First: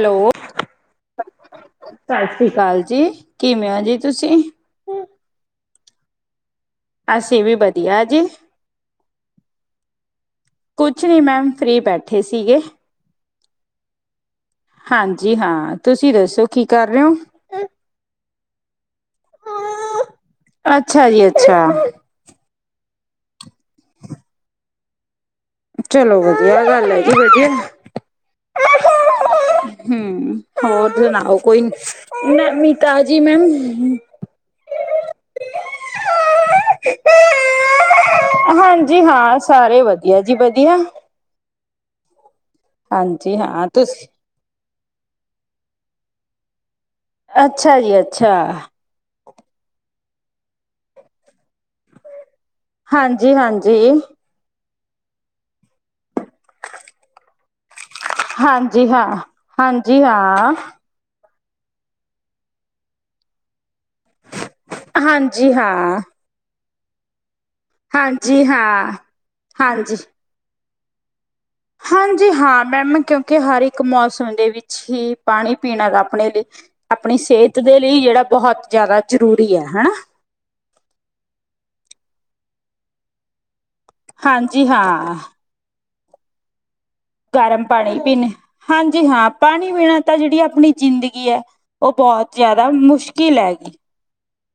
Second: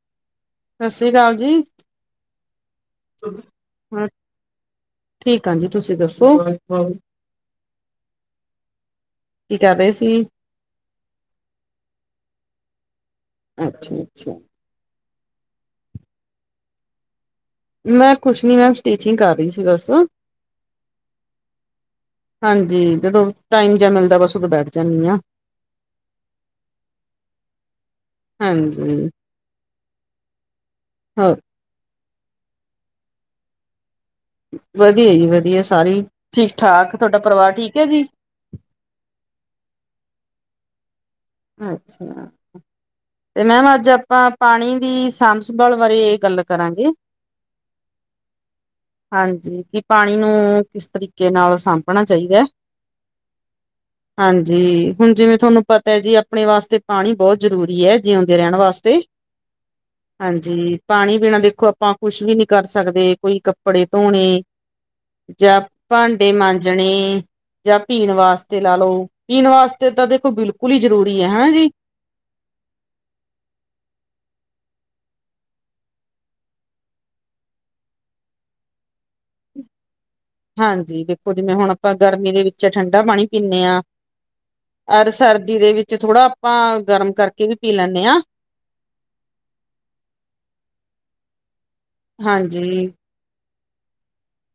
Hello, ਸਤਿ ਸ੍ਰੀ ਅਕਾਲ ਜੀ। ਸਸੀਕਾਲ ਜੀ ਕਿਵੇਂ ਹੋ ਜੀ ਹਾਂ ਤੁਸੀਂ। ਠੀਕ ਆ ਜੀ ਤੁਸੀਂ ਦੱਸੋ। ਅਸੇ ਵੀ ਵਧੀਆ ਏ ਜੀ। ਕਰ ਰਹੇ ਸੀ? ਕੁਛ ਨਹੀਂ ਮੈਮ ਫਰੀ ਬੈਠੇ ਸੀਗੇ। ਅੱਛਾ, ਅੱਛਾ। ਹਾਂਜੀ ਹਾਂ, ਤੁਸੀਂ ਦੱਸੋ ਕੀ ਕਰ ਰਹੇ ਹੋ। ਮੈਂ ਕੁਛ ਨੀ ਮੈਮ ਸਟੀਚਿੰਗ ਕਰ ਰਹੀ ਸੀ ਵਸੇ। ਅੱਛਾ ਜੀ ਅੱਛਾ ਹਾਂਜੀ, ਜਦੋਂ ਟਾਈਮ ਜਾ ਮਿਲਦਾ ਬਸ ਉਦੋਂ ਬੈਠ ਜਾਂਦੀ ਆ। ਚਲੋ ਵਧੀਆ ਗੱਲ ਅ ਜੀ ਵਧੀਆ। ਹਾਂਜੀ ਹਮ ਹੋਰ [unintelligible] ਕੋਈ ਨੀ। ਮੈਂ ਮਿਤਾ ਜੀ ਮੈਮ। ਵਧੀਆ ਜੀ ਵਧੀਆ ਸਾਰੀ ਠੀਕ- ਠਾਕ ਤੁਹਾਡਾ ਪਰਵਾਰ ਠੀਕ ਹੈ ਜੀ। ਹਾਂਜੀ ਹਾਂ ਸਾਰੇ ਵਧੀਆ ਜੀ ਵਧੀਆ। ਅੱਛਾ, ਹਾਂਜੀ ਤੇ ਹਾਂ ਮੈਮ ਅੱਜ ਤੁਸੀਂ ਆਪਾਂ। ਪਾਣੀ ਦੀ ਸਾਂਭ ਸੰਭਾਲ ਬਾਰੇ ਗੱਲ ਕਰਾਂਗੇ। ਅੱਛਾ ਜੀ ਅੱਛਾ। ਹਾਂਜੀ ਕਿ ਪਾਣੀ ਨੂੰ ਕਿਸ ਤਰੀਕੇ ਨਾਲ ਸਾਂਭਣਾ ਚਾਹੀਦਾ। ਹਾਂਜੀ- ਹਾਂਜੀ। ਹਾਂਜੀ ਹੁਣ ਜਿਵੇਂ ਥੁਹਾਨੂੰ ਪਤਾ ਹੈ ਜੀ ਆਪਣੇ ਵਾਸਤੇ ਪਾਣੀ ਬੋਹਤ ਜ਼ਰੂਰੀ ਹੈ! ਜਿਉਂਦੇ ਰਹਿਣ ਹਾਂਜੀ ਵਾਸਤੇ। ਹਾਂ ਹਾਂਜੀ ਹਾਂ ਹਾਂਜੀ। ਪਾਣੀ ਬਿਨਾਂ ਦੇਖੋ ਆਪਾਂ ਕੁਛ ਵੀ ਨੀ ਕਰ ਸਕਦੇ ਕੋਈ। ਕੱਪੜੇ ਧੋਣੇ ਹਾਂਜੀ ਜਾਂ ਹਾਂ, ਭਾਂ। ਡੇ ਮਾਂਜਣੇ ਜਾਂ ਪੀਣ ਹਾਂਜੀ ਵਾਸਤੇ ਲਾ ਹਾਂ, ਲਓ ਪੀਣ ਵਾਸਤੇ ਹਾਂਜੀ। ਤਾਂ ਦੇਖੋ ਬਿਲਕੁਲ ਹੀ ਜ਼ਰੂਰੀ। ਇ ਹਾਂ ਜੀ। ਹਾਂਜੀ ਹਾਂ ਮੈਮ ਕਿਉਂਕਿ ਹਰ ਇੱਕ ਮੌਸਮ ਦੇ ਵਿੱਚ ਹੀ ਪਾਣੀ ਪੀਣਾ ਦਾ ਆਪਣੇ ਲਈ। ਆਪਣੀ ਸੇਹਤ ਦੇ ਲਈ ਜਿਹੜਾ ਬੋਹਤ ਜ਼ਿਆਦਾ ਜ਼ਰੂਰੀ ਹੈ ਹਨਾ। ਹਾਂਜੀ ਦੇਖੋ ਜਿਵੇਂ ਹੁਣ ਆਪਾਂ ਗਰਮੀ ਦੇ ਵਿੱਚ ਠੰਡਾ ਪਾਣੀ ਪੀਂਨੇ ਆ ਹਾਂਜੀ ਅਰ ਹਾਂ ਸਰਦੀ। ਜਿਦੇ ਦੇ ਵਿੱਚ ਥੋੜ੍ਹਾ ਆਪਾਂ ਗਰਮ ਕਰਕੇ ਵੀ ਗਰਮ ਪੀ ਪਾਣੀ ਲੈਂਦੇ ਹਾਂ ਪੀਨੇ, ਹਾਂ ਜੀ ਹਾਂ ਪਾਣੀ ਪੀਣਾ ਤਾਂ ਜਿਹੜੀ ਆਪਣੀ ਜ਼ਿੰਦਗੀ ਐ। ਓ ਬੋਤ ਜਾਦਾ ਹਾਂਜੀ ਮੁਸ਼ਕਿਲ ਹੈਗੀ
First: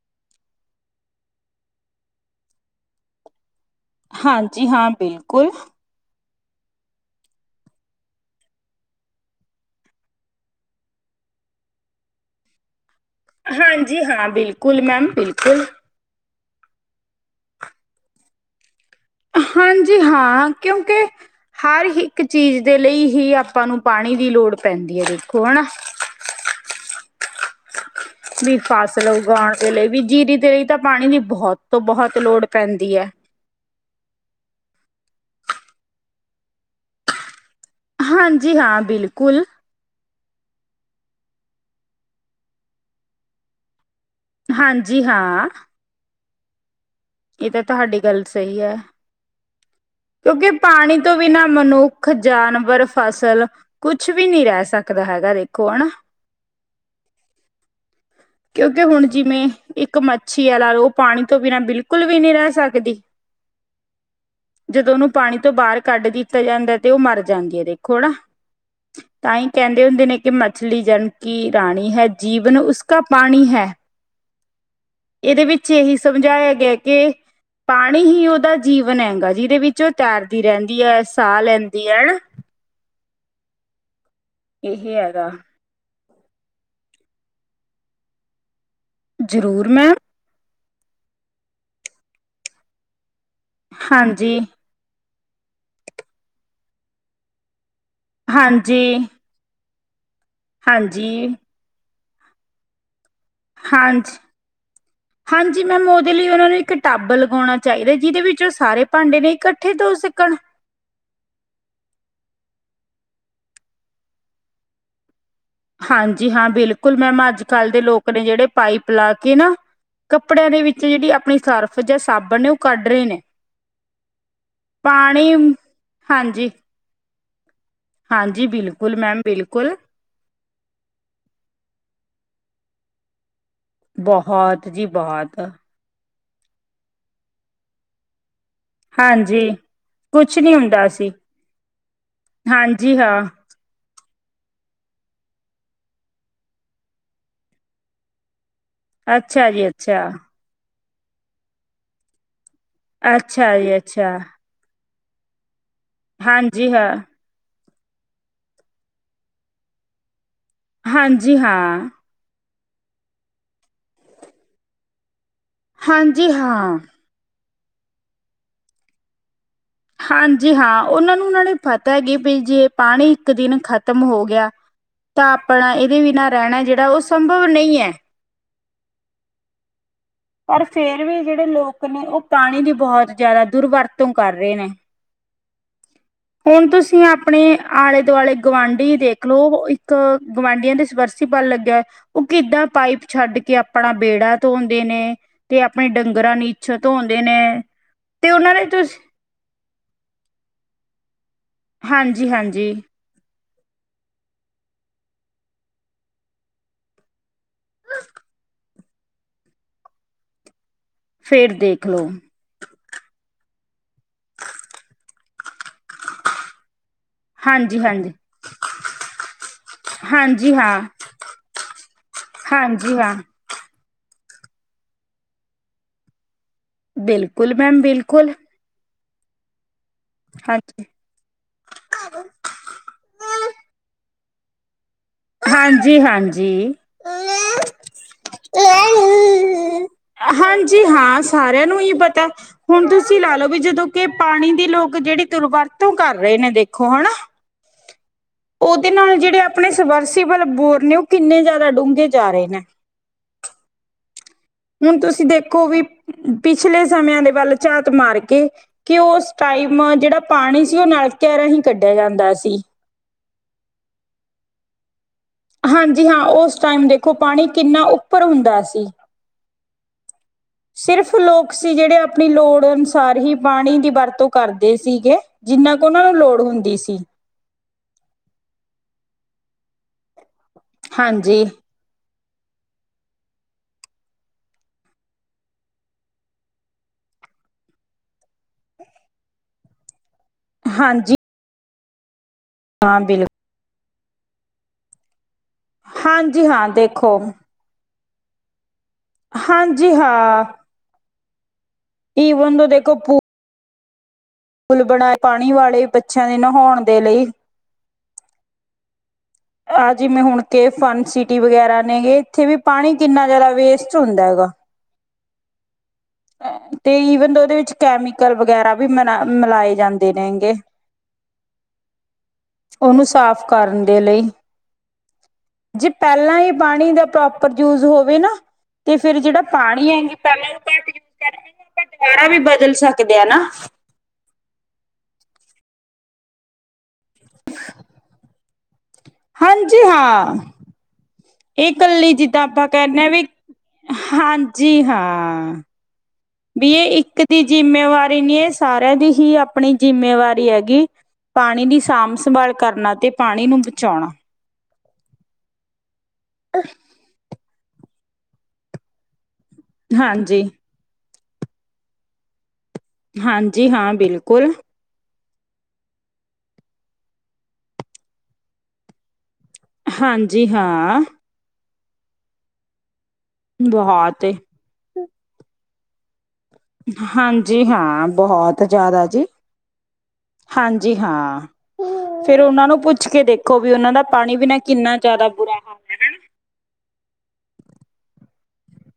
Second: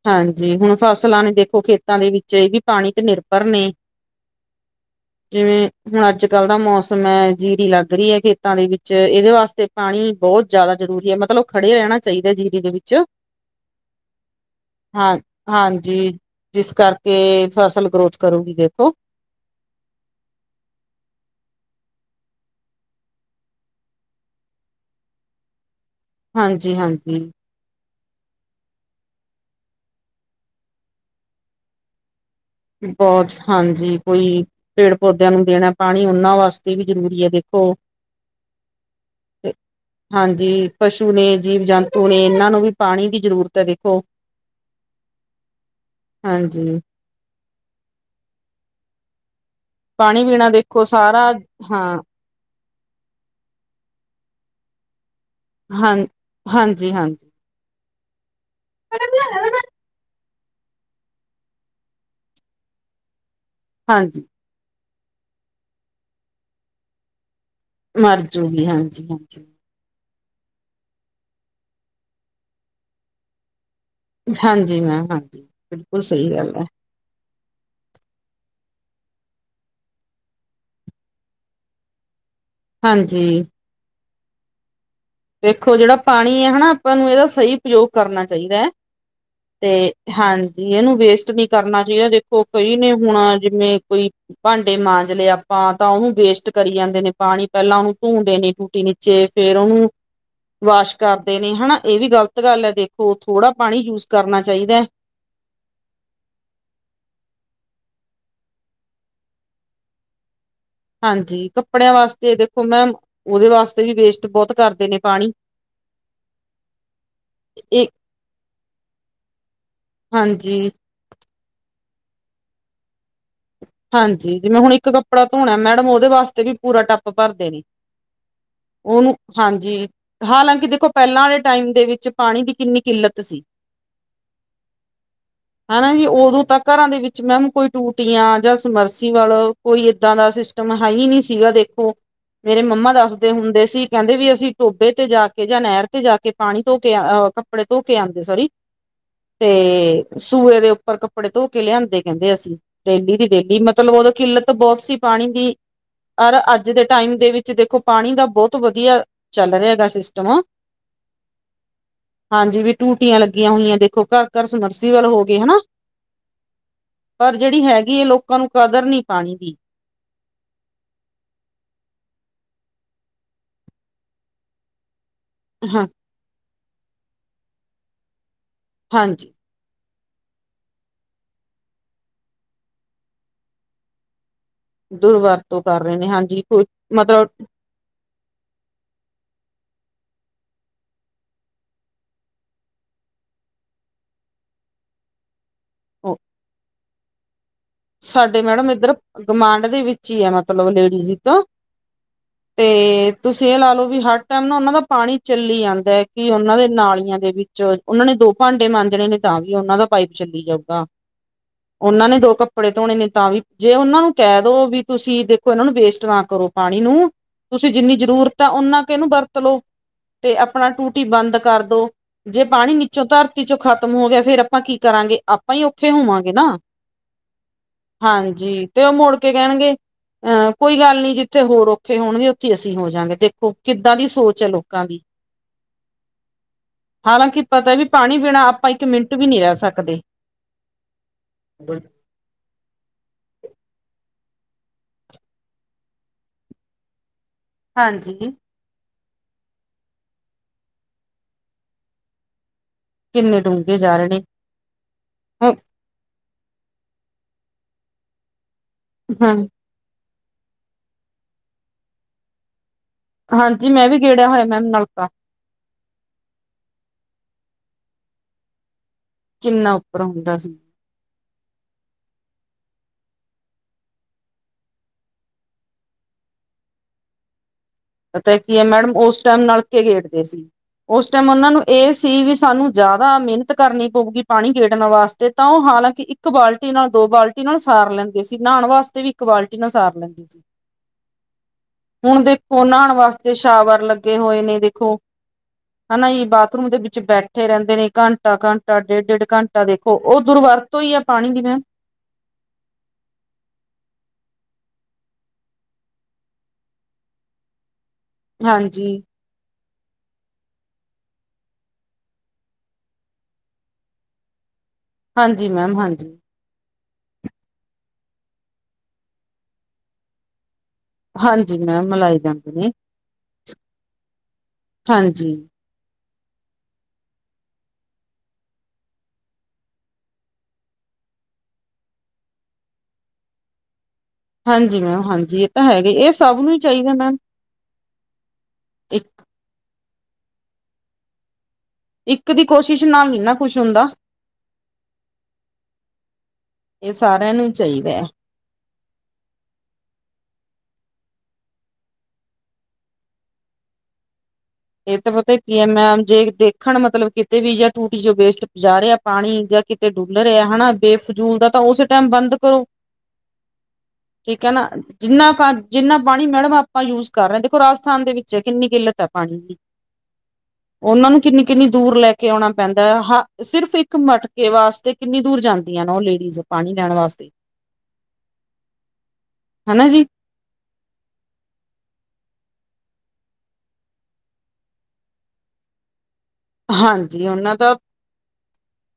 ਹਾਂਜੀ, ਹੁਣ ਫਸਲਾਂ ਨੇ ਦੇਖੋ ਖੇਤਾਂ ਦੇ ਵਿੱਚ ਇਹ ਵੀ ਪਾਣੀ ਤੇ ਨਿਰਪਰ ਨੇ। ਹਾਂਜੀ ਹਾਂ, ਬਿਲਕੁਲ ਜਿਵੇਂ ਹੁਣ ਅੱਜ-ਕੱਲ ਦਾ ਮੌਸਮ ਐ ਜੀਰੀ ਲੱਗ ਰਹੀ ਖੇਤਾਂ ਦੇ ਵਿੱਚ ਇਹਦੇ ਵਾਸਤੇ ਪਾਣੀ ਬੋਹਤ ਜਾਦਾ ਜ਼ਰੂਰੀ ਐ। ਮਤਲਬ ਖੜੇ ਰਹਿਣਾ ਚਾਹੀਦਾ ਜੀਰੀ ਦੇ ਵਿੱਚ ਹਾਂਜੀ ਹਾਂ, ਬਿਲਕੁਲ ਮੈਮ ਬਿਲਕੁਲ ਜੀ ਜਿਸ ਕਰਕੇ ਫਸਲ ਗਰੋਥ ਕਰੂਗੀ ਦੇਖੋ। ਹਾਂਜੀ ਹਾਂ, ਕਿਉਂਕੇ ਹਰ ਇੱਕ ਚੀਜ਼ ਦੇ ਲਈ ਹੀ ਆਪਾਂ ਨੂੰ ਪਾਣੀ ਦੀ ਲੋੜ ਪੈਂਦੀ ਹੈ, ਦੇਖੋ ਹਨਾ। ਹਾਂਜੀ-ਹਾਂਜੀ ਵੀ ਫ਼ਸਲ ਉਗਾਨ ਦੇ ਲਈ ਵੀ, ਜੀਰੀ ਦੇ ਲਈ ਤਾਂ ਪਾਣੀ ਦੀ ਬੋਹਤ ਤੋ ਬੋਹਤ ਲੋੜ ਪੈਂਦੀ ਹੈ ਬੋਹਤ, ਹਾਂਜੀ, ਕੋਈ ਪੇੜ ਪੌਦਿਆਂ ਨੂੰ ਦੇਣਾ ਪਾਨੀ ਓਹਨਾਂ ਵਾਸਤੇ ਵੀ ਜ਼ਰੂਰੀ ਏ ਦੇਖੋ। ਹਾਂਜੀ ਹਾਂ, ਬਿਲਕੁਲ ਤੇ ਹਾਂਜੀ, ਪਸ਼ੂ ਨੇ ਜੀਵ ਜੰਤੂ ਨੇ ਇਹਨਾਂ ਨੂੰ ਵੀ ਪਾਨੀ ਦੀ ਜ਼ਰੂਰਤ ਅ ਦੇਖੋ। ਹਾਂਜੀ, ਹਾਂ ਹਾਂਜੀ ਇਹ ਤਾਂ ਤੁਹਾਡੀ ਗੱਲ ਸਹੀ ਐ, ਪਾਣੀ ਪੀਣਾ ਕਿਉਂਕਿ ਦੇਖੋ ਪਾਣੀ ਤੋਂ ਸਾਰਾ ਬਿਨਾਂ ਹਾਂ ਮਨੁੱਖ ਜਾਨਵਰ ਫ਼ਸਲ, ਕੁਛ ਵੀ ਨਹੀਂ ਰਹਿ ਸਕਦਾ ਹੈਗਾ ਰੇ ਹਨ, ਹਾਂਜੀ ਹਨ। ਕਿਉਂਕਿ ਹੁਣ ਜਿਮੇਂ, ਇੱਕ ਮੱਛੀ ਐ ਲਾ ਲੋ ਉਹ ਪਾਣੀ ਤੋਂ ਬਿਨਾਂ ਬਿਲਕੁਲ ਵੀ ਨੀਂ ਰਹਿ ਸਕਦੀ। ਹਾਂਜੀ। ਜਦੋਂ ਓਨੂੰ ਪਾਨੀ ਤੋਂ ਬਾਰ ਕੱਢ ਦਿੱਤਾ ਜਾਂਦਾਂ ਤੇ ਉਹ ਮਰ ਜਾਂਦੀ ਏ ਦੇ ਥੋੜਾ, ਮਰਜੂਗੀ ਹਾਂਜੀ ਤਾਂ ਹਾਂਜੀ ਈ ਕਹਿੰਦੇ ਹੁੰਦੇ ਨੇ ਕਿ ਮੱਛਲੀ ਜਲ ਕੀ ਰਾਣੀ ਹੈ, ਜੀਵਨ ਉਸ ਕਾ ਪਾਣੀ ਹੈ। ਹਾਂਜੀ ਮੈਮ ਹਾਂਜੀ ਏਦੇ ਵਿੱਚ ਇਹੀ ਬਿਲਕੁਲ ਸਹੀ ਗੱਲ ਸਮਝਾਇਆ ਹੈ ਗਿਆ ਕਿ ਪਾਣੀ ਹੀ ਓਦਾ ਜੀਵਨ ਹੈਗਾਂ ਜਿਹਦੇ ਵਿੱਚ ਓ ਤੈਰਦੀ ਰਹਿੰਦੀ ਐ, ਸਾਹ ਲੈਂਦੀ ਐ ਅਨਾ। ਹਾਂਜੀ। ਏਹ ਹੈਗਾ। ਦੇਖੋ ਜਿਹੜਾ ਪਾਣੀ ਏ ਹਣਾ ਆਪਾਂ ਨੂੰ ਏਦਾ ਸਈ ਉਪਯੋਗ ਕਰਨਾ ਚਾਈਦੈ। ਜ਼ਰੂਰ 'ਤੇ ਮੈਮ ਹਾਂਜੀ ਏਨੂੰ ਵੇਸਟ ਨੀ ਕਰਨਾ ਚਾਈਦਾ ਦੇਖੋ ਕਈ ਨੇ ਹੁਣ ਜਿਵੇਂ ਕੋਈ ਹਾਂਜੀ ਭਾਂਡੇ ਮਾਂਜਲੇ ਆਪਾਂ ਤਾਂ ਉਨੂੰ ਵੇਸਟ ਕਰੀ ਜਾਂਦੇ ਨੇ ਪਾਣੀ ਪਹਿਲਾਂ ਉਨੂੰ ਧੂਦੇ ਨੇ ਟੂਟੀ ਹਾਂਜੀ ਨੀਚੇ ਫੇਰ ਉਨੂੰ ਵਾਸ਼ ਹਾਂਜੀ ਕਰਦੇ ਨੇ ਹੈਨਾ ਏ ਵੀ ਗ਼ਲਤ ਗੱਲ ਐ ਦੇਖੋ ਥੋੜਾ ਪਾਣੀ ਯੂਜ ਹਾਂਜੀ ਕਰਨਾ ਚਾਈਦੈ। ਹਾਂਜੀ ਮੈਮ ਉਦੇ ਲਈ ਉਨਾਂ ਨੂੰ ਇੱਕ ਟੱਬ ਲਗਾਉਣਾ ਚਾਈਦਾ ਜਿਹਦੇ ਵਿੱਚ ਓ ਸਾਰੇ ਭਾਂਡੇ ਨੇ ਇਕੱਠੇ ਧੋ ਸਕਣ। ਹਾਂਜੀ ਕੱਪੜਿਆਂ ਵਾਸਤੇ ਦੇਖੋ ਮੈਂਮ ਉਦੇ ਵਾਸਤੇ ਵੀ ਵੇਸਟ ਬੋਤ ਕਰਦੇ ਨੇ ਪਾਣੀ। ਹਾਂਜੀ ਹਾਂ ਬਿਲਕੁੱਲ ਮੈਮ ਅੱਜ-ਕੱਲ ਦੇ ਇਹ ਲੋਕ ਨੇ ਜਿਹੜੇ ਪਾਈਪ ਲਾ ਕੇ ਨਾ ਕੱਪੜਿਆਂ ਹਾਂਜੀ ਦੇ ਵਿੱਚ ਜਿਹੜੀ ਆਪਣੀ ਸਰਫ਼ ਜਾਂ ਸਾਬਣ ਨੇ ਓ ਕੱਢ ਰੇ ਨੇ। ਹਾਂਜੀ ਜਿਵੇਂ ਹੁਣ ਇੱਕ ਕੱਪੜਾ ਪਾਣੀ ਧੋਣਾ ਮੈਡਮ ਉਦੇ ਵਾਸਤੇ ਹਾਂਜੀ ਵੀ ਪੂਰਾ ਟੱਪ ਭਰਦੇ ਨੇ। ਹਾਂਜੀ ਬਿਲਕੁਲ ਉਨੂੰ, ਮੈਮ ਬਿਲਕੁਲ ਹਾਂਜੀ। ਹਾਲਾਂਕਿ ਦੇਖੋ ਪਹਿਲਾਂ ਆਲੇ ਟਾਈਮ ਦੇ ਵਿੱਚ ਪਾਣੀ ਦੀ ਕਿੰਨੀ ਕਿੱਲਤ ਸੀ। ਬਹੁਤ ਜੀ ਬੋਤ। ਹਨਾ ਜੀ ਉਦੋਂ ਤਾਂ ਘਰਾਂ ਦੇ ਵਿੱਚ ਮੈਮ ਕੋਈ ਟੂਟੀਆਂ ਸਮਰਸੀਵੱਲ ਹਾਂਜੀ ਕੋਈ ਏਦਾਂ ਦਾ ਕੁਛ ਨਹੀਂ ਸਿਸਟਮ ਹੁੰਦਾ ਹੈ ਈ ਸੀ ਨੀ ਸੀਗਾ ਦੇਖੋ, ਮੇਰੇ ਮੰਮਾ ਹਾਂਜੀ ਹਾਂ ਦੱਸਦੇ ਹੁੰ ਦੇ ਸੀ ਕਹਿੰਦੇ ਵੀ ਅਸੀਂ ਟੋਭੇ 'ਤੇ ਜਾ ਕੇ ਜਾਂ ਨਹਿਰ 'ਤੇ ਜਾ ਕੇ ਪਾਣੀ ਧੋ ਕੇ ਅ ਕੱਪੜੇ ਧੋ ਕੇ ਆਂਦੇ ਸੋਰੀ। ਅੱਛਾ ਜੀ 'ਤੇ ਅੱਛਾ ਸੂਏ ਦੇ ਉੱਪਰ ਕੱਪੜੇ ਧੋ ਕੇ ਲਿਆਂਦੇ ਕਹਿੰਦੇ ਅਸੀਂ ਡੇਲੀ ਦੀ ਅੱਛਾ ਡੇਲੀ ਜੀ ਮਤਲਬ ਉਦੋਂ ਅੱਛਾ ਕਿੱਲਤ ਬਹੁਤ ਸੀ ਪਾਣੀ ਦੀ, ਓਰ ਅੱਜ ਹਾਂਜੀ ਦੇ ਹਾਂ ਟਾਈਮ ਦੇ ਵਿੱ ਚ ਦੇਖੋ ਪਾਣੀ ਦਾ ਬੋਤ ਵਧੀਆ ਚੱਲ ਰੇਆ ਗਾ ਸਿਸਟਮ। ਹਾਂਜੀ ਹਾਂ। ਹਾਂਜੀ ਵੀ ਟੂਟੀਆਂ ਲੱਗੀਆਂ ਹੋਈਆਂ ਦੇਖੋ ਘਰ-ਘਰ ਸਮਰਸੀਵਲ ਹੋਗੇ ਹਨਾ। ਹਾਂਜੀ ਹਾਂ। ਪਰ ਜਿਹੜੀ ਹੈਗੀ ਏ ਲੋਕਾਂ ਨੂੰ ਕਦਰ ਨੀ ਪਾਣੀ ਦੀ। ਹਾਂਜੀ ਹਾਂ ਉਨਾਂ ਨੂੰ ਨਾਲੇ ਪਤਾ ਏ ਕਿ ਵੀ ਜੇ ਪਾਣੀ ਇੱਕ ਦਿਨ ਖਤਮ ਹੋ ਗਿਆ ਤਾਂ ਆਪਣਾ ਹਾਂ ਏਦੇ ਬਿਨਾਂ ਰਹਿਣਾ ਜਿਹੜਾ ਓ ਸੰਭਵ ਨਈ ਐ। ਹਾਂਜੀ। ਪਰ ਫੇਰ ਵੀ ਜਿਹੜੇ ਲੋਕ ਨੇ ਓ ਪਾਣੀ ਦੀ ਬਹੁਤ ਜਿਆਦਾ ਦੁਰਵਰਤੋਂ ਕਰ ਰੇ ਨੇ। ਦੁਰਵਰਤੋਂ ਕਰ ਰੇ ਨੇ ਹਾਂ। ਹੁਣ ਤੁਸੀਂ ਆਪਣੇ ਆਲੇ-ਦੁਆਲੇ ਗੁਆਂਢੀ ਦੇਖ ਲੋ ਇੱਕ ਗੁਆਂਢੀਆਂ ਦੇ ਸਪਰਸੀਬਲ ਲੱਗਿਆ ਓ ਕਿੱਦਾਂ ਪਾਈਪ ਛੱਡ ਕੇ ਆਪਣਾ ਬੇੜਾ ਧੋਂਦੇ ਨੇ 'ਤੇ ਆਪਣੇ ਡੰਗਰਾਂ ਨੀਛ ਧੋਂਦੇ ਨੇ। ਤੇ ਸਾਡੇ ਉਹਨਾਂ ਨੇ ਮੈਡਮ ਇੱਧਰ ਤੁਸੀਂ ਗੁਆਂਢ ਦੇ ਵਿੱਚ ਈ ਆ ਮਤਲਬ ਲੇਡੀਜ਼ ਇੱਕ ਹਾਂਜੀ ਹਾਂਜੀ 'ਤੇ ਤੁਸੀਂ ਏ ਲਾ ਲੋੋ ਵੀ ਹਰ ਟਾਈਮ ਨਾ ਉਨਾਂ ਦਾ ਪਾਣੀ ਚੱਲੀ ਜਾਂਦਾ ਐ ਕਿ ਉਨਾਂ ਦੇ ਨਾਲੀਆਂ ਦੇ ਵਿੱ ਚ ਉਨਾਂ ਨੇ ਦੋ ਭਾਂਡੇ ਮਾਂਜਣੇ ਨੇ ਤਾਂ ਵੀ ਉਨਾਂ ਦਾ ਪਾਈਪ ਚੱਲੀ ਜਾਊਗਾ। ਫੇਰ ਦੇਖ ਉਨਾਂ ਲਓ ਨੇ ਦੋ ਕੱ ਪੜੇ ਧੋਣੇ ਨੇ ਤਾਂ ਵੀ ਜੇ ਉਨਾਂ ਨੂੰ ਕੈ ਦੋ ਵੀ ਤੁਸੀਂ ਦੇਖੋ ਏਨਾਂ ਨੂੰ ਵੇਸਟ ਨਾ ਕਰੋ ਪਾਣੀ ਨੂੰ ਤੁਸੀਂ ਹਾਂਜੀ ਜਿੰਨੀ ਹਾਂਜੀ ਜ਼ਰੂਰਤ ਐ ਉਨਾਂ ਕ ਏਨੂੰ ਵਰਤ ਲੋ। ਤੇ ਹਾਂਜੀ ਆਪਨਾ ਹਾਂ ਟੂਟੀ ਬੰਦ ਕਰਦੋ, ਜੇ ਪਾਨੀ ਹਾਂਜੀ ਨੀਚੋਂ ਹਾਂ ਧਰ ਧਰਤੀ ਚੋਂ ਖ਼ਤਮ ਹੋ ਗੇਆ ਫੇਰ ਆਪਾਂ ਕੀ ਕਰਾਂਗੇ, ਆਪਾਂ ਈ ਔਖੇ ਹੋਵਾਂਗੇ ਨਾ। ਬਿਲ ਕੁਲ ਮੈਮ ਵੀ ਹਾਂਜੀ, ਤੇ ਓ ਮੋੜ ਕੇ ਕੈਨਗੇ, ਅਹ ਕੋਈ ਹਾਂਜੀ ਗੱਲ ਨੀ ਜਿੱਥੇ ਹੋਰ ਔ ਔਖੇ ਹੋਨਗੇ ਓਥੇ ਅਸੀਂ ਹੋ ਜਾਂਗੇ ਦੇਖੋ ਕਿੱਦਾਂ ਦੀ ਸੋਚ ਐ ਲੋਕਾਂ ਦੀ। ਹਾਂਜੀ-ਹਾਂਜੀ। ਹਾਲਾਂਕਿ ਪਤਾ ਵੀ ਪਾਣੀ ਬਿਨਾਂ ਆਪਾਂ ਇੱਕ ਮਿੰਟ ਵੀ ਨਹੀਂ ਰਹਿ ਸਕਦੇ ਹਾਂਜੀ ਹਾਂ, ਸਾਰੇਆਂ ਨੂੰ ਈ ਪਤਾ। ਹੁਨ ਤੁਸੀਂ ਲਾ ਲੋ ਵੀ ਜਦੋਂ ਕੇ ਪਾਨੀ ਦੀ ਲੋਕ ਜੇੜੀ ਦੁਰਵਰਤੋਂ ਕਰ ਰਏ ਨੇ ਦੇਖੋ ਹਨਾ ਹਾਂਜੀ। ਓਦੇ ਨਾਲ ਓ ਜੇੜੇ ਆਪਨੇ ਸਬਰਸੀਬਲ ਬੋਰ ਨੇ ਓ ਕਿੰਨੇ ਜਾਦਾ ਡੂੰਘੇ ਜਾ ਰਏ ਨੇ। ਕਿੰਨੇ ਡੂੰਘੇ ਜਾਰੇ ਨੇ। ਹੁਨ ਤੁਸੀਂ ਦੇਖੋ ਵੀ ਪਿਛਲੇ ਸਮਿਆਂ ਦੇ ਵੱਲ ਝਾਤ ਮਾਰ ਕੇ ਕੇ ਓਸ ਹਾਂ ਟਾਈ ਮ ਜੇੜਾ ਪਾਨੀ ਸੀ ਓ ਨਲਕਿਆਂ ਰਾਹੀਂ ਕੱਡੇਆ ਜਾਂਦਾ ਸੀ। ਹਾਂਜੀ ਮੈਂ ਵੀ ਗੇੜੇਆ ਹੋਏਆ ਮੈਮ ਨਲਕਾ। ਹਾਂਜੀ ਹਾਂ, ਓਸ ਟਾਈਮ ਦੇਖੋ ਪਾਨੀ ਕਿੰਨਾ ਉੱਪਰ ਹੁੰਦਾ ਸੀ। ਕਿੰਨਾ ਉੱਪਰ ਹੁੰਦਾ ਸੀ। ਸਿਰਫ਼ ਲੋਕ ਸੀ ਜੇੜੇ ਆਪਨੀ ਲੋੜ ਅਨੁਸਾਰ ਹੀ ਪਾਨੀ ਦੀ ਵਰਤੋਂ ਕਰਦੇ ਸੀਗੇ। ਜਿੰਨਾ ਕ ਓਨਾ ਨੂੰ ਲੋੜ ਹੁੰਦੀ ਸੀ। ਪਤਾ ਕੀ ਐ ਮੈਡਮ ਓਸ ਟੈਮ ਨਲਕੇ ਗੇੜਦੇ ਸੀ, ਓਸ ਟੈਮ ਹਾਂਜੀ ਓਨਾਂ ਨੂੰ ਏ ਸੀ ਵੀ ਸਾਨੂੰ ਜਾਦਾ ਮੇਨਤ ਕਰਨੀ ਪਊਗੀ ਪਾਨੀ ਗੇੜਨ ਵਾਸਤੇ ਤਾਂ ਓ ਹਾਲਾਂ ਕੀ ਇੱਕ ਇੱਕ ਬਾਲਟੀ ਨਾਲ ਦੋ ਬਾਲਟੀ ਨਾਲ ਸਾਰ ਲੈਂਦੇ ਸੀ, ਨਾਨ ਵਾਸਤੇ ਵੀ ਇੱਕ ਬਾਲਟੀ ਨਾਲ ਸਾਰ ਲੈਂਦੇ ਸੀ। ਹਾਂਜੀ। ਹੁਨ ਦੇਖੋ, ਨਾਨ ਹਾਂ ਵਾਸਤੇ ਬਿਲਕੁਲ ਸ਼ਾਵਰ ਲੱਗੇ ਹੋਏ ਨੇ ਦੇਖੋ ਹਨਾ ਜੀ ਹਾਂਜੀ ਹਾਂ ਬਾਥਰੂਮ ਦੇ ਵਿੱਚ ਦੇਖੋ ਬੈਠੇ ਰੈਂਦੇ ਨੇ ਘੰਟਾ ਘੰ ਟਾ ਡੇਡ-ਡੇਡ ਘੰਟਾ ਹਾਂਜੀ ਦੇਖੋ, ਓ ਹਾਂ ਦੁਰਵਰਤੋਂ ਈ ਐ ਪਾਨੀ ਦੀ ਮੈਮ। ਈਵਨ ਨੇ ਦੇਖੋ ਫੂ ਪੁਲ ਬਨਾਏਆ ਪਾਨੀ ਵਾਲੇ ਬੱਚੇਆਂ ਦੇ ਨਹੌਨ ਦੇ ਲਈ। ਹਾਂਜੀ। ਆਹ ਜਿਵੇਂ ਹੁਨ ਕੇ ਫਨਸਿਟੀ ਵਗੈਰਾ ਨੇ ਏਥੇ ਵੀ ਪਾਨੀ ਕਿੰਨਾ ਜਾਦਾ ਵੇਸਟ ਹੁੰਦਾ ਹੈਗਾ। ਹਾਂਜੀ ਮੈਮ ਹਾਂਜੀ। ਤੇ ਈਵਨ ਓਦੇ ਵਿੱਚ ਕੈਮੀਕਲ ਵਗੈਰਾ ਵੀ ਮਲਾ ਮਲਾਏ ਜਾਂਦੇ ਨੇ ਗੇ। ਹਾਂਜੀ ਮੈਮ ਮਲਾਏ ਜਾਂਦੇ ਨੇ, ਉਹਨੂੰ ਸਾਫ਼ ਕਰਨ ਦੇ ਲਈ ਹਾਂਜੀ। ਜੇ ਪੈਲਾਂ ਆਲੇ ਪਾਨੀ ਦਾ ਪ੍ਰੋਪਰ ਯੂਜ ਹੋਵੇ ਨਾ ਤੇ ਫੇਰ ਜੇੜਾ ਪਾਨੀ ਐਂ ਗੀ ਪੈਲੇ ਤੋਂ ਘੱਟ ਕੇ ਕਰਕੇ ਏ ਆਪਾਂ ਦੁਬਾਰਾ ਵੀ ਬਦਲ ਸਕਦੇ ਆਂ ਨਾ। ਹਾਂਜੀ ਮੈਮ ਹਾਂਜੀ ਏ ਤਾਂ ਹੈਗੇ ਏ ਸਬ ਨੂੰ ਈ ਚਾਈਦਾ ਮੈਮ। ਇੱਕ ਹਾਂਜੀ ਹਾਂ ਏ ਕੱਲੀ ਇੱਕ ਜਿੱਦਾਂ ਦੀ ਆਪਾਂ ਕੋਸ਼ਿਸ਼ ਕੈਨੇ ਆਂ ਨਾਲ ਨੀ ਵੀ, ਨਾ ਕੁਛ ਹੁੰਦਾ ਹਾਂਜੀ ਹਾਂ। ਵੀ ਏ ਇਹ ਇੱਕ ਸਾਰਿਆਂ ਦੀ ਨੂੰ ਹੀ ਚਾਹੀਦਾ ਹੈ ਜਿੰਮੇਵਾਰੀ ਨੀ ਐ ਏ ਸਾਰਿਆਂ ਦੀ ਹੀ ਆਪਨੀ ਜਿੰਮੇਵਾਰੀ ਹੈਗੀ। ਪਾਨੀ ਦੀ ਸਾਂਭ ਸੰਭਾਲ ਕਰਨਾ ਤੇ ਪਾਨੀ ਨੂੰ ਬਚੌਨਾ। ਏ ਤਾਂ ਪਤਾ ਕੀ ਐ ਮੈਮ ਜੇ ਦੇਖਨ ਮਤਲਬ ਕਿਤੇ ਵੀ ਜਾਂ ਟੂਟੀ ਚੋਂ ਵੇਸਟ ਜਾ ਰਿਆ ਪਾਨੀ ਜਾਂ ਕਿਤੇ ਡੁੱਲ ਰੇਆ ਹਾਂਜੀ ਹਨਾ ਬੇਫਜ਼ੂਲ ਦਾ ਤਾਂ ਓਸੇ ਟੈਮ ਬੰਦ ਕਰੋ। ਹਾਂਜੀ ਹਾਂ ਬਿਲਕੁਲ ਜਿੰਨਾ-ਜਿੰਨਾ ਪਾਨੀ ਮੈਡਮ ਆਪਾਂ ਯੂਜ ਕਰ ਰਏ ਆਂ ਦੇਖੋ ਰਾਜਸਥਾਨ ਦੇ ਵਿੱਚ ਕਿੰਨੀ ਕਿੱਲਤ ਐ ਪਾਨੀ ਦੀ ਹਾਂਜੀ ਹਾਂ। ਉਹਨਾਂ ਨੂੰ ਕਿੰਨੀ, ਕਿੰਨੀ ਦੂਰ ਲੈ ਕੇ ਆਉਣਾ ਪੈਂਦਾ ਐ ਹਾਂ ਸਿਰਫ ਇੱਕ ਬਹੁਤ ਮਟਕੇ ਵਾਸਤੇ ਕਿੰਨੀ ਦੂਰ ਜਾਂਦੀਆਂ ਨਾ ਓ ਲੇਡੀਜ਼ ਪਾਣੀ ਲੈਣ ਵਾਸਤੇ ਹਾਂਜੀ ਹਾਂ। ਬੋਹਤ ਜ਼ਿਆਦਾ ਜੀ ਹਨਾ ਜੀ ਹਾਂਜੀ ਹਾ। ਫੇਰ ਓਨਾ ਨੂੰ ਪੁੱਛ ਕੇ ਦੇਖੋ ਵੀ ਓਨਾਂ ਦਾ ਪਾਣੀ ਬਿਨਾਂ ਕਿੰਨਾ ਜ਼ਿਆਦਾ ਬੁਰਾ ਹਾਲ ਹੈ ਹਾਂਜੀ ਓਨਾਂ ਦਾ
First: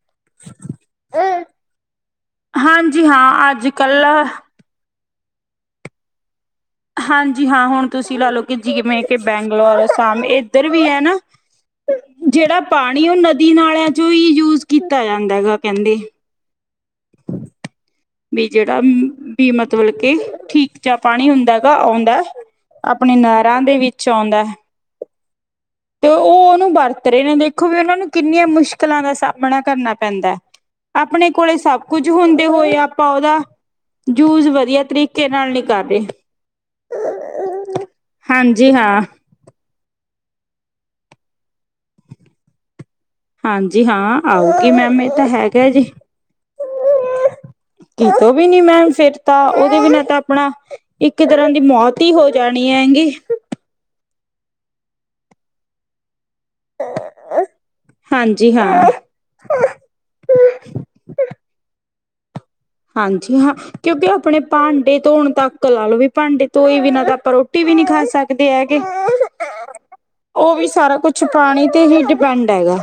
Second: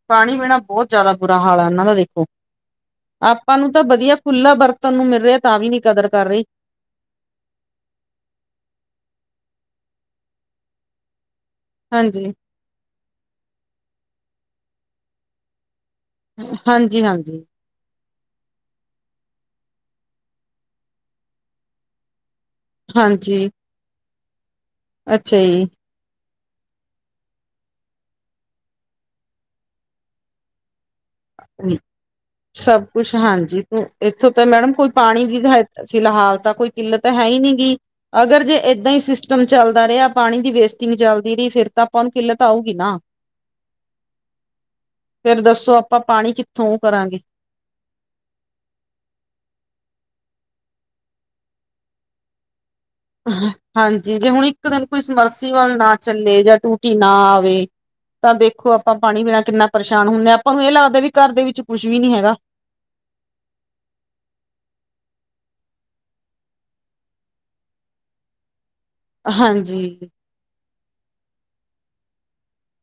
ਪਾਣੀ ਬਿਨਾਂ ਬੋ ਜ਼ਿਆਦਾ ਬੁਰਾ ਹਨਾ ਹਾਲ ਆ ਓਨਾਂ ਦਾ ਦੇਖੋ ਹਾਂਜੀ ਹਾਂ ਆਪਾਂ ਅੱਜ ਨੂੰ ਤਾਂ ਕੱਲ ਵਧੀਆ ਖੁੱਲਾ ਵਰਤ ਤੁਨੂੰ ਮਿਲ ਰਿਆ ਤਾਂ ਵੀ ਨੀ ਕਦਰ ਕਰ ਰਏ ਹਾਂਜੀ ਹਾਂ। ਹੁਣ ਤੁਸੀਂ ਲਾ ਲੋਓ ਕਿ ਜਿਵੇਂ ਕਿ ਬੈਂਗਲੋਰ ਅਸਾਮ ਏਦਰ ਵੀ ਏ ਨਾ। ਹਾਂਜੀ ਜੇੜਾ ਪਾਣੀ ਓ ਨਦੀ ਨਾਲਿਆਂ ਚੋਂ ਈ ਯੂਜ ਕੀਤਾ ਜਾਂਦਾ ਗਾ ਕਹਿੰਦੇ ਹਾਂਜੀ-ਹਾਂਜੀ। ਵੀ ਜਿਹੜਾ ਵੀ ਮਤਲਬ ਕੇ ਠੀਕ ਚ ਪਾਣੀ ਹੁੰਦਾ ਗਾ ਆਉਂਦਾ ਆਪਣੇ ਹਾਂਜੀ ਨੈਰਾਂ ਦੇ ਵਿੱਚ ਆਉਂਦਾ ਹੈ। ਅੱਛਾ ਜੀ। ਤੇ ਓ ਓਨੂੰ ਵਰਤ ਰਹੇ ਨੇ ਦੇਖੋ ਵੀ ਓਨਾਂ ਨੂੰ ਕਿੰਨੀਆਂ ਮੁਸ਼ਕਿਲਾਂ ਦਾ ਸਾਹਮਣਾ ਕਰਨਾ ਪੈਂਦਾ। [inaudible] ਆਪਣੇ ਕੋਲੇ ਸਭ ਕੁੱਝ ਹੁੰਦੇ ਹੋਏ ਸਭ ਆਪਾਂ ਕੁਛ ਉਹਦਾ ਹਾਂਜੀ। ਇੱਥੋਂ ਤਾਂ ਯੂਜ ਮੈਡਮ ਵਧੀਆ ਕੋਈ ਪਾਣੀ ਤਰੀਕੇ ਦੀ ਨਾਲ ਨੀ ਤਾਂ ਕਰ ਰਹੇ। ਫਿਲਹਾਲ ਤਾਂ ਕੋਈ ਕਿੱਲਤ ਹੈ ਈ ਨੀ ਗੀ ਅਗਰ ਜੇ ਹਾਂਜੀ ਇੱਦਾਂ ਈ ਹਾਂ, ਸਿਸਟ ਸਟਮ ਚੱਲਦਾ ਰਿਆ ਪਾਣੀ ਦੀ ਵੇਸਟਿੰਗ ਚੱਲਦੀ ਰਈ ਫੇਰ ਤਾਂ ਆਪਾਂ ਓਨੂੰ ਕਿੱਲਤ ਆਊਗੀ ਨਾ ਹਾਂਜੀ ਹਾਂ। ਆਉਗੀ ਮੈਮ ਏ ਤਾਂ ਹੈਗਾ ਜੀ। ਉਥੋਂ ਓ ਕਰਾਂਗੇ। ਕਿਤੋਂ ਵੀ ਨੀ ਮੈਂ ਫਿਰ ਤਾਂ ਓਦੇ ਬਿਨਾਂ ਤਾਂ ਆਪਣਾ ਇੱਕ ਤਰ੍ਹਾਂ ਦੀ ਮੌਤ ਈ ਹੋ ਜਾਣੀ ਹੈਂਗੀ ਹਾਂਜੀ ਜੇ ਹੁਣ ਇੱਕ ਦਿਨ ਕੋਈ ਸਮਰਸੀ ਵੱਲ ਨਾ ਚੱਲੇ ਜਾਂ ਟੂਟੀ ਨਾ ਆਵੇ ਤਾਂ ਹਾਂਜੀ ਦੇਖੋ ਹਾਂ। ਆਪਾਂ ਪਾਣੀ ਬਿਨਾ ਕਿੰਨਾ ਪਰੇਸ਼ਾਨ ਹੁੰਨੇ ਆ ਆਪਾਂ ਨੂੰ ਐ ਲੱਗਦਾ ਵੀ ਘਰ ਦੇ ਵਿੱਚ ਕੁਛ ਵੀ ਨੀ ਹੈਗਾ। ਹਾਂਜੀ ਹਾਂ। ਕਿਉਂਕਿ ਆਪਣੇ ਭਾਂਡੇ ਧੋਣ ਤੱਕ ਲਾ ਲਓ ਵੀ ਭਾਂਡੇ ਧੋਏ ਬਿਨਾਂ ਤਾਂ ਆਪਾਂ ਰੋਟੀ ਵੀ ਨੀ ਖਾ ਸਕਦੇ ਹੈਗੇ। ਹਾਂਜੀ। ਓ ਵੀ ਸਾਰਾ ਕੁਛ ਪਾਣੀ ਤੇ ਹੀ ਡਿਪੈਂਡ ਹੈਗਾ।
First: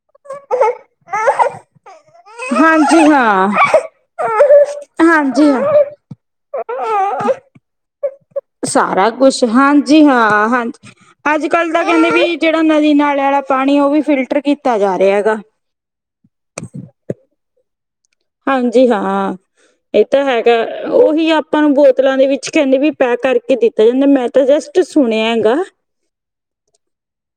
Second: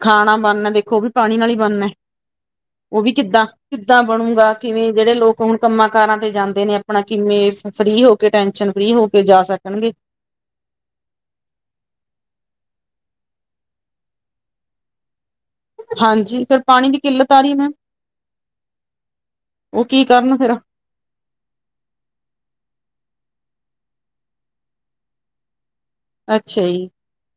ਖਾਣਾ ਬਣਨਾ ਦੇਖੋ ਓ ਵੀ ਪਾਣੀ ਨਾਲ ਹੀ ਬਣਨਾ ਓ ਹਾਂਜੀ ਵੀ ਕਿੱਦਾਂ ਹਾਂ ਕਿੱਦਾਂ ਬਣੂਗਾ ਕਿਵੇਂ ਜਿਹੜੇ ਲੋਕ ਹਾਂਜੀ ਹੁਣ ਹਾਂ ਕੰਮਾਂ ਕਾਰਾਂ ਤੇ ਜਾਂਦੇ ਨੇ ਆਪਣਾ ਕਿਵੇਂ ਫ੍ਰਰੀ ਹੋ ਕੇ ਟੈਨਸ਼ਨ ਫ੍ਰਰੀ ਹੋ ਸਾਰਾ ਕੇ ਜਾ ਕੁਛ ਸਕਣਗੇ ਹਾਂਜੀ ਹਾਂ ਹਾਂਜੀ। ਅੱਜ-ਕੱਲ ਤਾਂ ਕਹਿੰਦੇ ਵੀ ਜਿਹੜਾ ਨਦੀ ਨਾਲੇ ਵਾਲਾ ਪਾਣੀ ਓ ਵੀ ਫਿਲਟਰ ਕੀਤਾ ਜਾ ਰਿਆ ਗਾ। ਹਾਂਜੀ ਫੇਰ ਪਾਣੀ ਦੀ ਕਿੱਲਤ ਆ ਰਈ ਐ ਮੈਮ। ਹਾਂਜੀ ਹਾਂ ਉਹ ਏ ਕੀ ਤਾਂ ਕਰਨ ਫਿਰ ਹੈਗਾ। ਉਹੀ ਆਪਾਂ ਨੂੰ ਬੋਤਲਾਂ ਦੇ ਵਿੱਚ ਕਹਿੰਦੇ ਵੀ ਪੈਕ ਕਰਕੇ ਦਿੱਤਾ ਜਾਂਦਾ ਮੈਂ ਤਾਂ ਜਸਟ ਸੁਣਿਆ ਗਾ। ਅੱਛਾ ਜੀ।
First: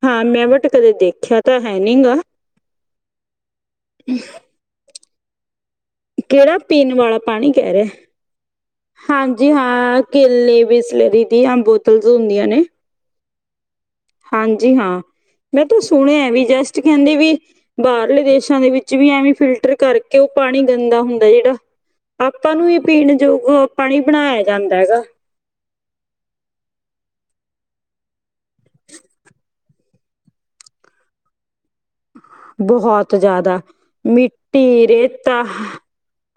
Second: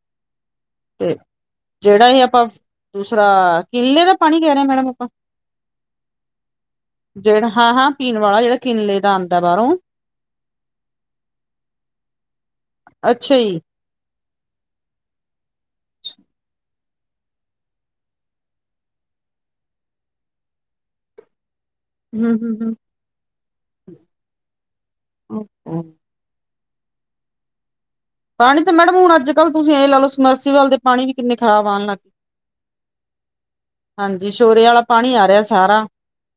ਹਾਂ ਮੈਂ ਬਟ ਕਦੇ ਤੇ ਦੇਖਿਆ ਤਾਂ ਹੈ ਜਿਹੜਾ ਨਹੀਂਗਾ ਏ ਆਪਾਂ ਦੂਸਰਾ ਕਿੱਲੇ ਦਾ ਪਾਣੀ ਕਹਿ ਰਹੇ ਮੈਡਮ ਆਪਾਂ? ਕੇੜਾ ਪੀਣ ਵਾਲਾ ਪਾਣੀ ਕਹਿ ਰਿਆ। ਕਿਲੇ ਹਾਂਜੀ ਹਾਂ ਕੇਲੇ ਬਿਸਲੇਰੀ ਦੀਆਂ ਬੋਤਲਸ ਹੁੰਦੀਆਂ ਨੇ। ਅੱਛਾ ਜੀ ਹਾਂਜੀ ਹਾਂ ਮੈਂ ਤਾਂ ਸੁਣਿਆ ਵੀ ਜਸਟ ਕਹਿੰਦੇ ਵੀ ਬਾਹਰਲੇ ਦੇਸਾਂ ਦੇ ਵਿੱਚ ਵੀ ਐਵੇਂ ਫਿਲਟਰ ਕਰਕੇ ਓ ਪਾਣੀ ਗੰਦਾ ਹੁੰਦਾ ਜੇੜਾ ਹਮ ਆਪਾਂ ਨੂੰ ਹਮ ਈ ਪੀਣ ਜੋਗ ਪਾਣੀ ਬਣਾਇਆ ਜਾਂਦਾ ਗਾ। [inaudible] ਪਾਣੀ ਤਾਂ ਮੈਡਮ ਹੁਣ ਅੱਜ-ਕੱਲ ਤੁਸੀਂ ਏ ਦਾ ਲੋ ਸਮਰਸੀਵਾਲ ਦੇ ਪਾਣੀ ਵੀ ਕਿੰਨੇ ਖ਼ਰਾਬ ਆਣ ਲੱਗ ਬਹੁਤ ਜਾਦਾ ਹਾਂਜੀ ਸ਼ੋਰੇ ਵਾਲਾ ਮਿੱਟੀ, ਪਾਣੀ ਆ ਰਿਹਾ ਰੇਤਾ। ਸਾਰਾ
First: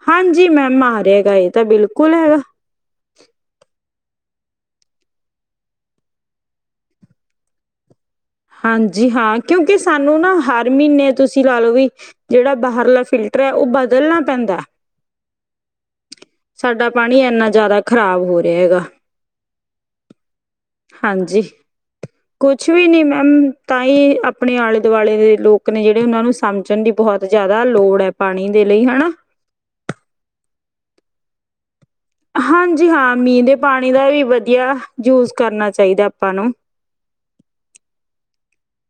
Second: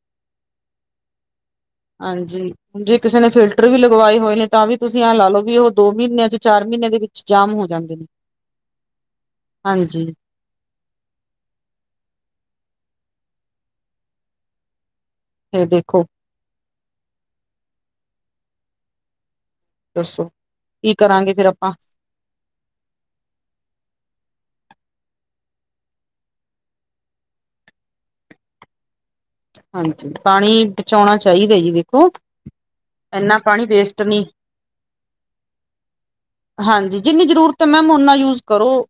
ਹਾਂਜੀ ਮੈਮ ਆ ਰਿਆ ਹੈਗਾ ਏਹ ਤਾਂ ਬਿਲਕੁਲ ਹੈਗਾ। ਹਾਂਜੀ। ਜੇ ਕਿਸੇ ਨੇ ਫਿਲਟਰ ਵੀ ਲਗਵਾਏ ਹੋਏ ਨੇ ਤਾਂ ਵੀ ਤੁਸੀ ਐ ਲਾ ਲੋ ਵੀ ਓ ਦੋ ਮਹੀਨਿਆਂ ਚ ਚਾਰ ਮਹੀਨਿਆਂ ਦੇ ਵਿੱਚ ਜਾਮ ਹੋ ਜਾਂਦੇ ਨੇ। ਹਾਂਜੀ ਹਾਂ ਕਿਉਕਿ ਹਾਂਜੀ ਸਾਨੂੰ ਨਾ ਹਰ ਹਰ ਮਹੀਨੇ ਤੁਸੀਂ ਲਾ ਲੋ ਵੀ ਜੇੜਾ ਬਾਹਰਲਾ ਫਿਲਟਰ ਐ ਓ ਬਦਲਣਾ ਪੈਂਦਾ। ਏਹ ਦੇਖੋ ਸਾਡਾ ਪਾਣੀ ਐਨਾ ਜਾਦਾ ਖ਼ਰਾਬ ਹੋ ਰਿਹਾ ਗਾ। ਦੱਸੋ ਕੀ ਕਰਾਂਗੇ ਹਾਂਜੀ ਫੇਰ ਆਪਾਂ। ਕੁਛ ਵੀ ਨੀ ਮੈ ਮ ਤਾਂ ਈ ਆਪਣੇ ਆਲੇ-ਦੁਆਲੇ ਦੇ ਲੋਕ ਨੇ ਜੇੜੇ ਓਹਨਾਂ ਨੂੰ ਸਮਝਣ ਦੀ ਬਹੁਤ ਜਾਦਾ ਲੋੜ ਆ ਪਾਣੀ ਦੇ ਲਈ ਹਨਾ। ਹਾਂਜੀ, ਪਾਣੀ ਬਚਾਉਣਾ ਚਾਹੀਦਾ ਐ ਜੀ ਦੇਖੋ। ਹਾਂਜੀ ਹਾਂ, ਇੰਨਾ ਮੀਂਹ ਦੇ ਪਾਣੀ ਵੇਸਟ ਦਾ ਵੀ ਨਹੀਂ ਵਧੀਆ ਯੂਜ ਕਰਨਾ ਚਾਈਦਾ ਆਪਾਂ ਨੂੰ। ਹਾਂਜੀ ਜਿੰਨੀ ਜ਼ਰੂਰਤ ਐ ਮੈਮ ਓਨਾ ਯੂਜ ਕਰੋ।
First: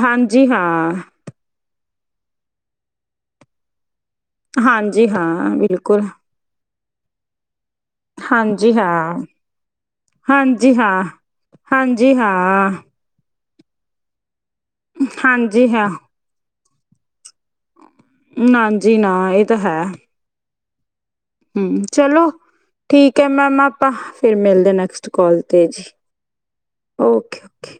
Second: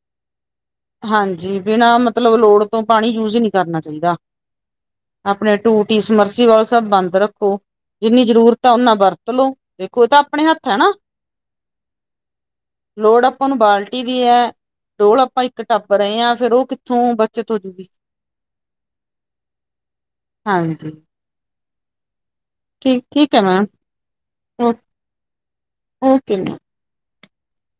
ਹਾਂਜੀ ਹਾਂ। ਹਾਂਜੀ ਬਿਨਾਂ ਮਤਲਬ ਲੋੜ ਤੋਂ ਪਾਣੀ ਯੂਜ ਈ ਨੀ ਕਰਨਾ ਚਾਹੀਦਾ। ਹਾਂਜੀ ਹਾਂ ਬਿਲਕੁਲ। [unintelligible] ਜੀ ਓ ਸਬ ਬੰਦ ਰੱਖੋ। ਜਿੰਨੀ ਜ਼ਰੂਰਤ ਓ ਹਾਂਜੀ ਓਨਾ ਹਾਂ ਵਰਤ ਲੋ, ਦੇਖੋ ਏਹ ਤਾਂ ਆਪਣੇ ਹੱਥ ਹਾਂਜੀ ਐ ਨਾ। ਹਾਂ ਹਾਂਜੀ ਹਾਂ। ਲੋੜ ਆਪਾਂ ਨੂੰ ਬਾਲਟੀ ਦੀ ਐ, ਡੋਲ ਆਪਾਂ ਇੱਕ ਹਾਂਜੀ ਹਾਂ, ਟੱਬ ਰਹੇ ਆ ਫੇਰ ਓ ਕ ਕਿਥੋਂ ਬੱਚਤ ਹੋਜੂਗੀ। ਨਾਜੀ ਨਾ ਏਹ ਤਾਂ ਹੈ। ਹਾਂਜੀ। ਹੂੰ ਚਲੋ ਠੀਕ ਐ ਮੈਮ ਆਪਾਂ ਫੇਰ ਮਿਲਦੇ ਆ ਓ ਨੈਕਸਟ ਕਾਲ ਤੇ ਜੀ। Okay okay okay.